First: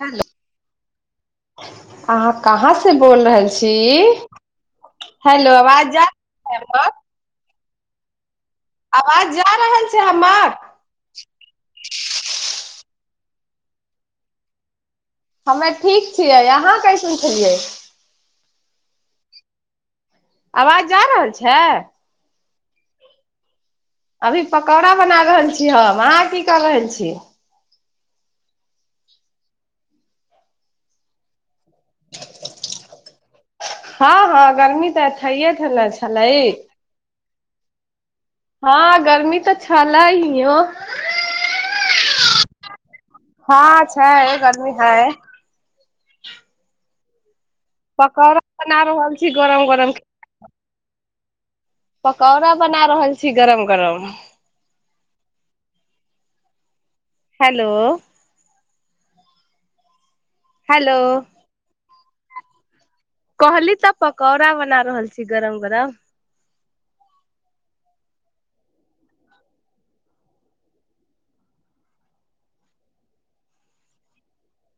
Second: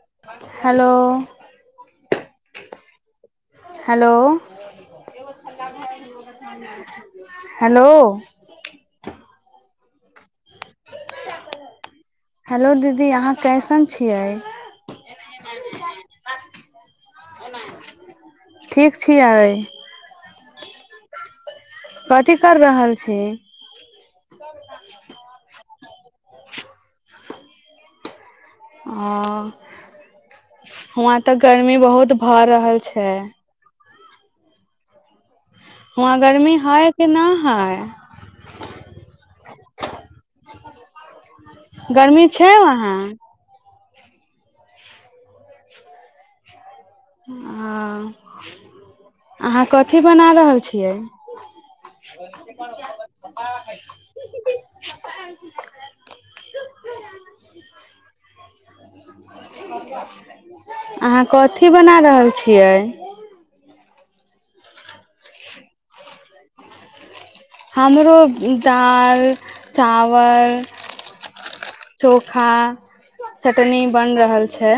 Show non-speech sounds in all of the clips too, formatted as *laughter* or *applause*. hello hello अहाँ कहाँ से बोल रहल छी हेलो हेलो आवाज जा हेलो आवाज जा रहल छै हमर हेलो दीदी अहाँ कैसन छियै हमे ठीक छियै अहाँ कैसन छलियै ठीक छियै आवाज जा रहल छै कथी कर रहल छी अभी पकौड़ा बना रहल छीय हम अहाँ की कर रहल छी आ हुहा तऽ गर्मी बहुत भऽ रहल छै हँ हँ गर्मी तऽ े ने छलै केना हइ हँ गर्मी तऽ छलय हियो गर्मी छै वहाँ हँ छै गर्मी हय आ पकौड़ा बना रहल छी अहाँ गरम गरम कथी बना रहल छै ठ *inaudible* पकौड़ा बना रहल छी गरम गरम हेलो हेलो अहाँ कथी बना रहल छियै कहली तऽ पकौड़ा बना रहल छी गरम गरम हमरो दाल चावल चोखा चटनी बन रहल छै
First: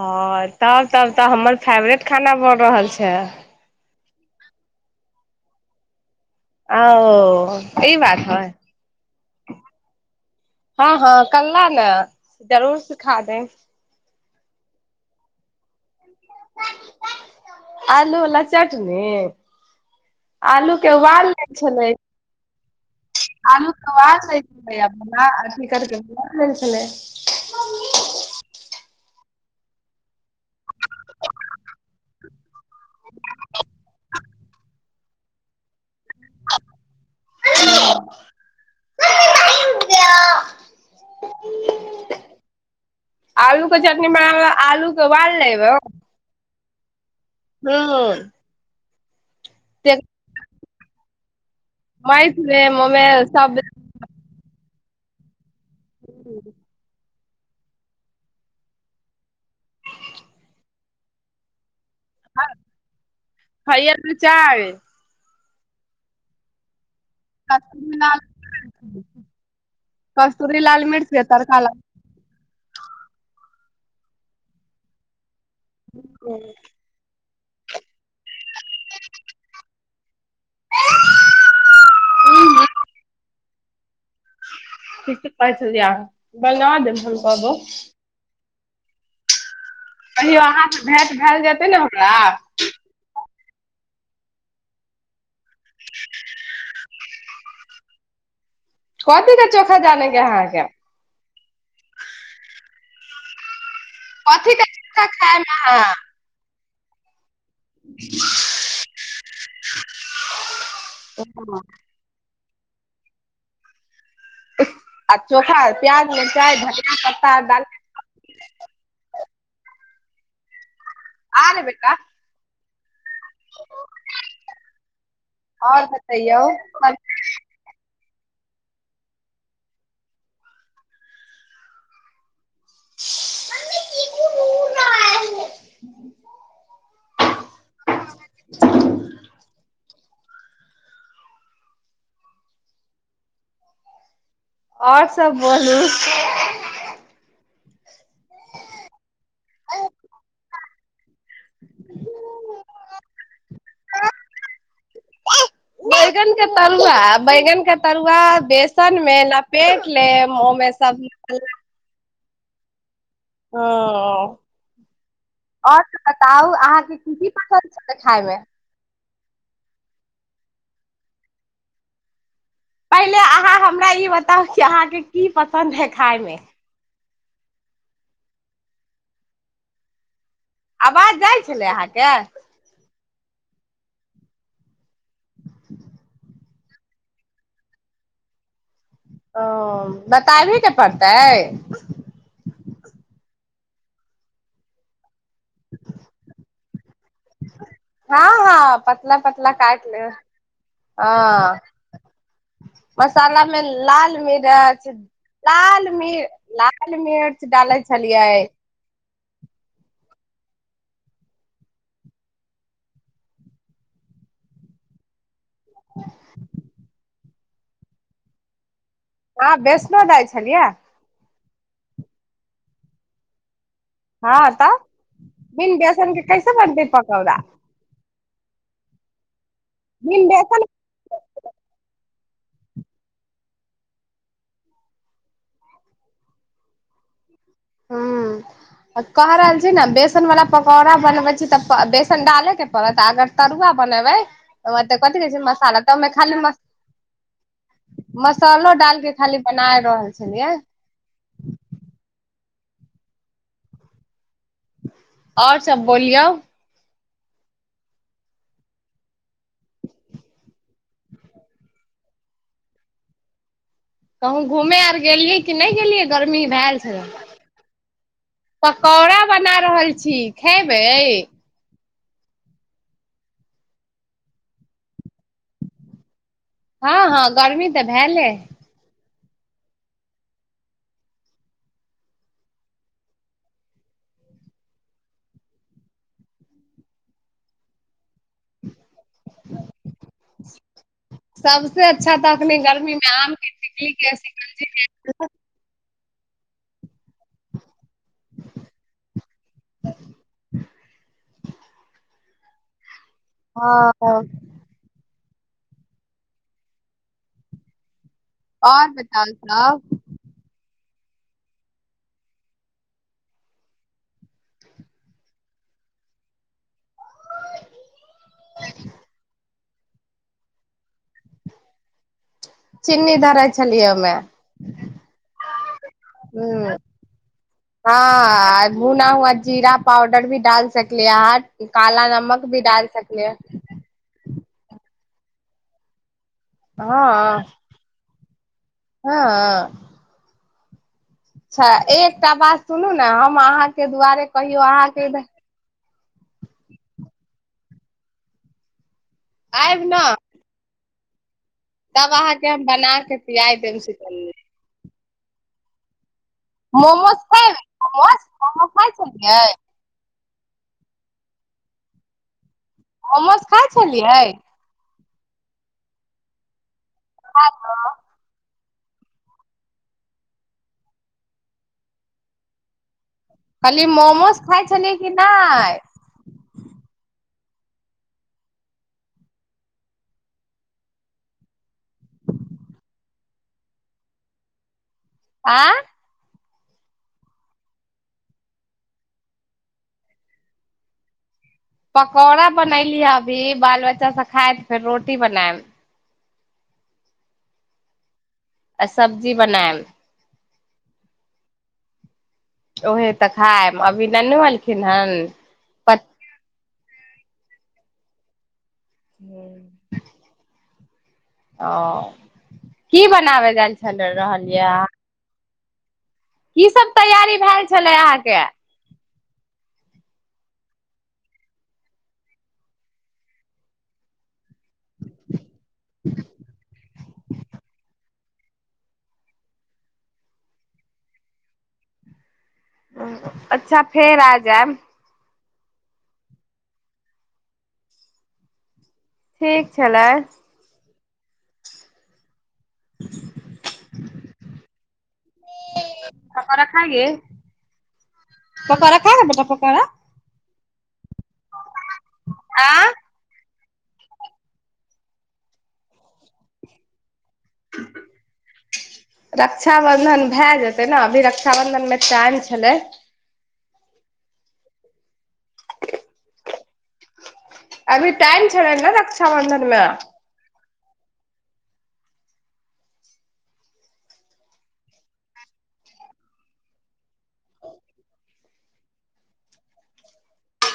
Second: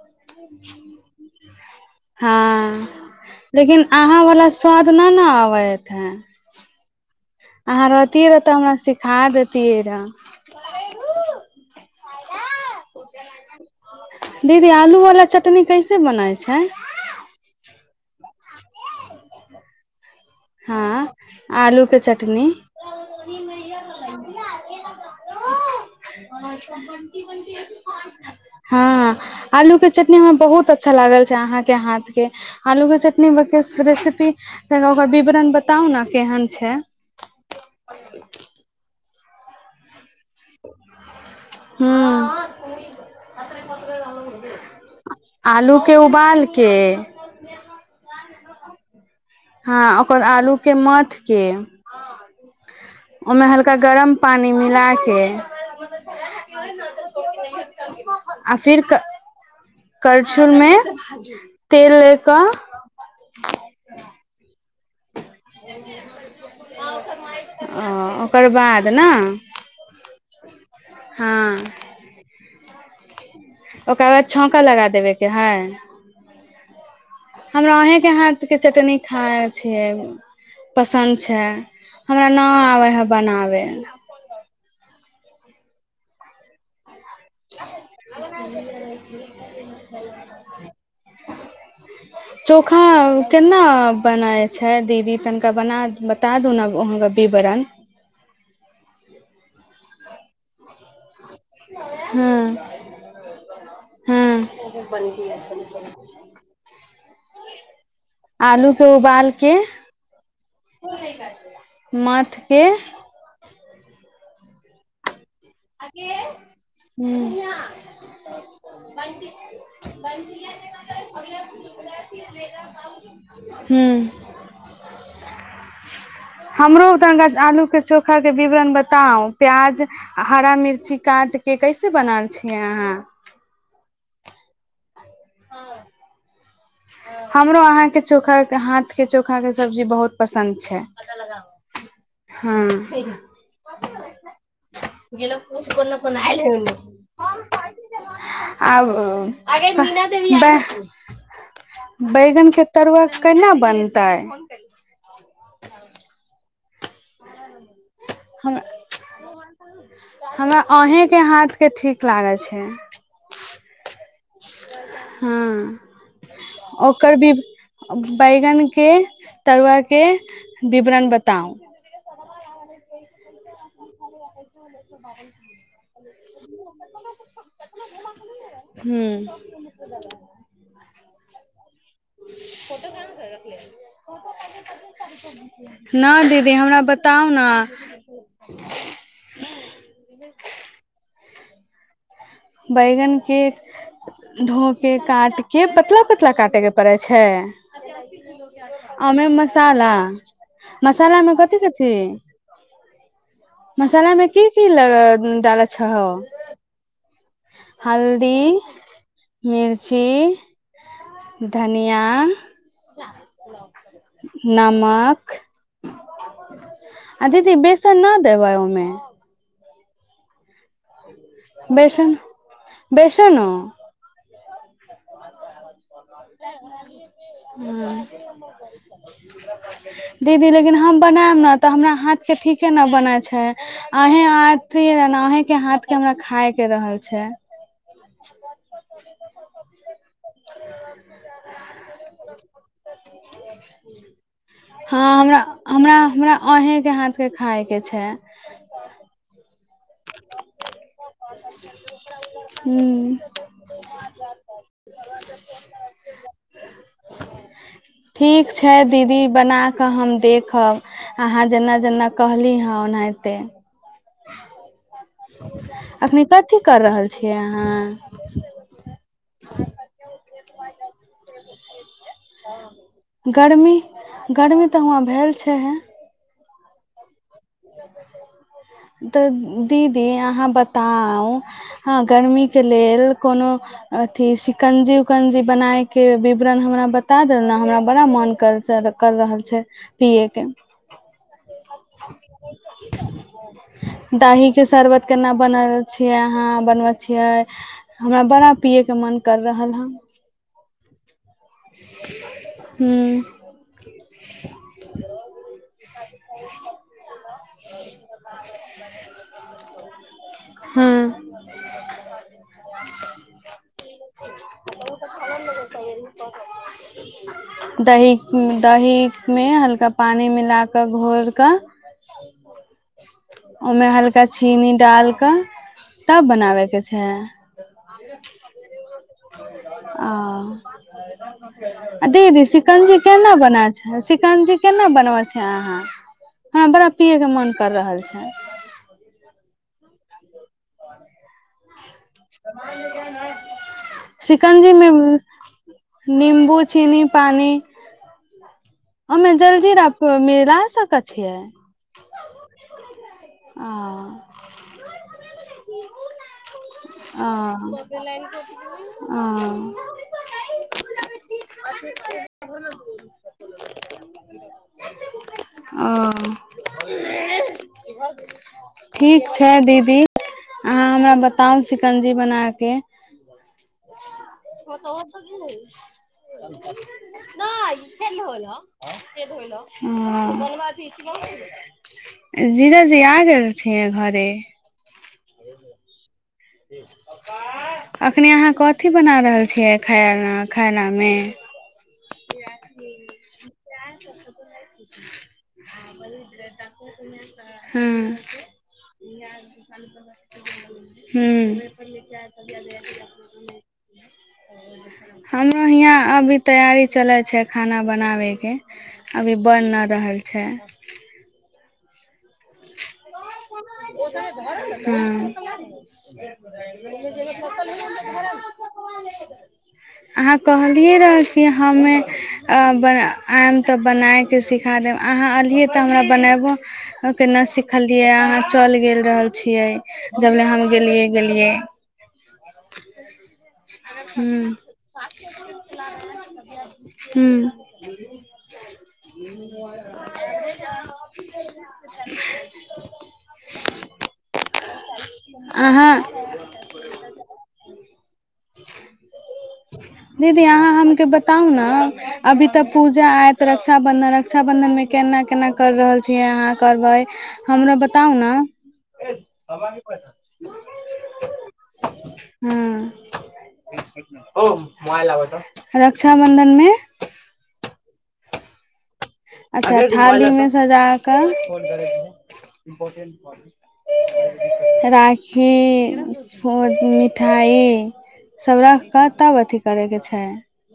ह तब तब तऽ हमर फेवरेट खाना बन हँ रहल छै लेकिन अहाँ वला स्वाद न ने आबेत है ओ अहाँ ई बात रहतियए रह है तऽ हमरा सिखा देतियै रह हँ हँ कला ने जरूर सिखा दे दीदी आलू वला चटनी कैसे बनाइ छै आलू अला चाटनी आलू के वाल लै छलै टनी *inaudible* छलै ्टी म्टी *inaudible* *unintelligible* आलू के चटनी हमरा बहुत अच्छा लागल छै अहाँ के हाथ के आलू के चटनी व रेसिपी ओकर विवरण बताउ ने केहन छै *inaudible* हँ आलूके चटनी बनाब आलूके बाल लेबै पाल के हँ ह ओकर आलू के मथ के मैथमे ओमे ओहिमे सब हल्का गरम पानी मिलाक आ फिर करछुल मे तेल ले कऽ *unintelligible* ओ ओकर बाद ने कस्तूरी लाल मिर्च हँ केतरका ल ओकर बाद छौका लगा देबेके हइ ह हमरा अहेंके हाथ के चटनी खाय छियै पसन्द छै हमरा नह आबै हइ बनाबै *unintelligible* *unintelligible* कहियौ अहाँके भेँट भै जेतै ने हमरा ओ केना बनाै छै दीदी तनिका बना बता दू ने अहाँके विवरण कथी के चोखा जाने के है अहाँके हं हं कथी के चोखा खायब अहाँ आलू के उबाल के मथ के आ चोखा प्याज मिरचाइ धनिया पत्ता आ हूँ डाल *inaudible* आने बेटा *inaudible* ह आओर बतैयौ हमरो तनका आलू के चोखा खा के विवरण बताउ प्याज आ हरा मिर्ची काटिके कैसे बनाल छियै अहाँ मम्मी दीदू घूर रहा है *unintelligible* हमरो अहाँके चोखा हाथ के चोखा के सब्जी बहुत पसन्द छै हँ आओर सब बोलू *inaudible* आब दे *unintelligible* बैंगन के तरुआ केना बनतै बैंगन के तरुआ बैंगन के तरुआ हम बेसन मे लपेट लेब ओ में सब ह लागल छै ओ हँ अहाँके की ओकर की भी पसन्द छलै खाय मे बैंगन के तरुआ के विवरण बताउ पहिले अहाँ हमरा ई बताउ कि अहाँके की पसन्द है खाय मे ह्म्म *unintelligible* आवाज जाइ छलै अहाँके *inaudible* न दीदी हमरा बताउ ने *inaudible* ओ बताबे के पड़तै बैंगन के धो के काट के पतला पतला काटे के पड़ै छै हँ हँ पतला ओमे पतला काट मसाला ले मसाला में कथी कथी मसालामे लाल की की मिरच ल डालै लाल छहो मिर्च लाल मिर्च डालै छलियै हल्दी मिर्ची धनिया नमक आ दीदी बेसन न देबै ओमे हँ बेसनों दै छलियै बेसन बेसनो हँ तऽ *unintelligible* बनतै पकौड़ा हँ *unintelligible* बिन दीदी बेसन लेकिन हम बनायब ने तऽ हमरा हाथ के ठीके ने बनै छै आहे आथ अहें के हाथ के हमरा खाय के रहल छै ह कह रहल छी ने बेसन वला पकौड़ा बनबै छी तऽ बेसन डालेके पड़त अगर तरुआ बनेबै तऽ हँ कथी कहै छै हमरा मसाला तऽ हमरा ओहिमे हमरा खाली अहे के हाथके खायके छै मसलो डाल के खाली बना रहल छलियै ह्म आओर सब बोलियौ ठीक छै दीदी बनाकऽ हम देखब अहाँ जेना जेना कहली हेँ ओनाहिते कहूँ घूमे आर गेलही की नहि गेलियै अखनी गर्मी कथी भए कर रहल छियै अहाँ पकौड़ा बना रहल छी खेबै गर्मी गर्मी तऽ हवँ भेल छैे हँ हँ गर्मी तऽ भेले हय दऽ दीदी अहाँ बताउ हँ गर्मीके लेल कोनो अथि शिकंजी उकंजी बनायके विवरण हमरा बता देल नऽ हमरा बड़ा मन कर छल कर रहल छै पियए के सबस अच्छा तऽ अखनी गर्मी मे आम के टिकली के दही शिकंजी शरबत केना बनल छियै अहाँ बनबै छियै हमरा बड़ा पियैके मन कर रहल हँ हू *unintelligible* हँ ह आओर बताओल जाउ हूं दहिक दहिमे हल्का पानि मिलाकऽ घोरिकऽ चीन्नी धरै ओहिमे छलियै हल्का चीनी डाल क तब बनाबे के छै हँ भुना हुआ जीरा आ पाउडर भी डाल सकलियै अहाँ काला आ नमक दीदी भी डाल शिकंजी सकलिय केना ह बना शिकंजी केना बनवै छै अहाँ हमरा बड़ा पियए के मन कर रहल छै हँ अच्छा एकटा बात सुनू ने हम अहाँके दुआरे कहियौ शिकंजी मे अहाँके इर निम्बू चीनी पानि ओइमे आयब जलजीरा ने मिला सकय छियै तब अहाँके हम बना केे पियाइ ओ देब शिकंजी मोमोज खायब मोमोज मोमो हँ खाइ छलियै हँ *inaudible* मोमोज खाइ छलियै ओ ठीक छै दीदी अहाँ हमरा बताउ शिकंजी बनाकऽ कहली मोमोज खाय छलिये कि नहि *inaudible* हं जीजा जी आ गेल छिये घरे आँ अखनी अहाँ कथि बना रहल छियै खायऽ खानाा मे पकौड़ा बनैली हँ अभी बाल बच्चा सब खाय हँ आ सब्जी बनायम ह्म ओहे तऽ खायब अभी ननु अलखिन हन हींयां पत अभी तैयारी चलै छै खाना बनाबैके अभी आ रहल छै ओ की बनाबै गैल छल रहलीये हा ह *inaudible* की सभ तैयारी भेल छलै अहाँके अहाँ कहलि रहऽ कि हमे ब आयब तऽ बनाए सिखा देब अहाँ एलै त हमरा बनाब के न सिखा कहलियै अहाँ चल गेल रहल छियै जब ले हम गेलियै गेलियै अच्छा फेर आ जायब हुँ ह ठीक छलै *inaudible* अहाँ पकोरा खायके पकोरा खाय पप्पा त रे दीदी यहाँ हम के बताउ ने अभी तऽ आँ पूजा आयत रक्षा बंधन रक्षा बंधन मे केना केना कर रहल छियै अहाँ करबै हमरो बताउ ने रक्षाबन्धन भए जेतै ने अभी रक्षाबन्धनमे टाइम छलै हो मोबाइल लाबा त रक्षा बंधन मे अभी टाइम छै ने रक्षा अच्छा थाली मे सजा कऽ राखी फ मिठाइ सब राख कऽ तब अथी करय के छै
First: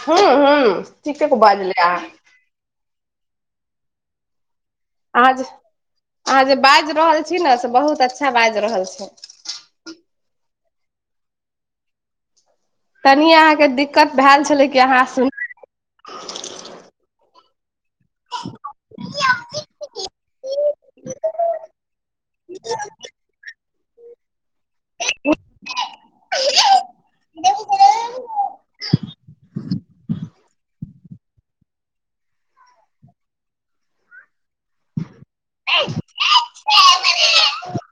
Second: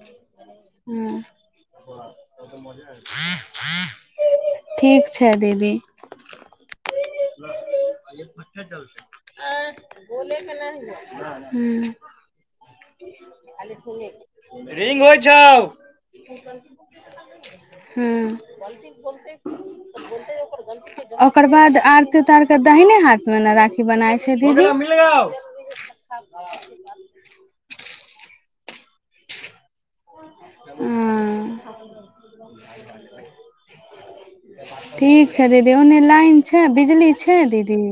हुँ हुँ ठीक क बाजले अहाँ आ हँ *inaudible* अहाँ छै जे दीदी अहाँ जे बाज रहल छी ने से बहुत अच्छा बाजि रहल छी आ बोल नहि तनि अहाँके हुँ दिक्कत भेल छलै कि रि्ंग अहाँ होइ सुन छो हुँ ओकर बाद अरती उतारि के दहिने हाथ मे ने राखी बनाय तमिल गग *inaudible* स *inaudible* हँ ठीक छै दीदी ओन्ने लाइन छै बिजली छै दीदी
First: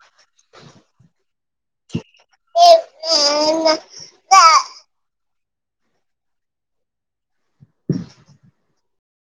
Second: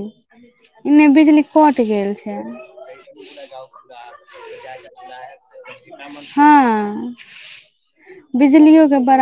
एने बिजली कट गेल छै हँ बिजलियो के बड़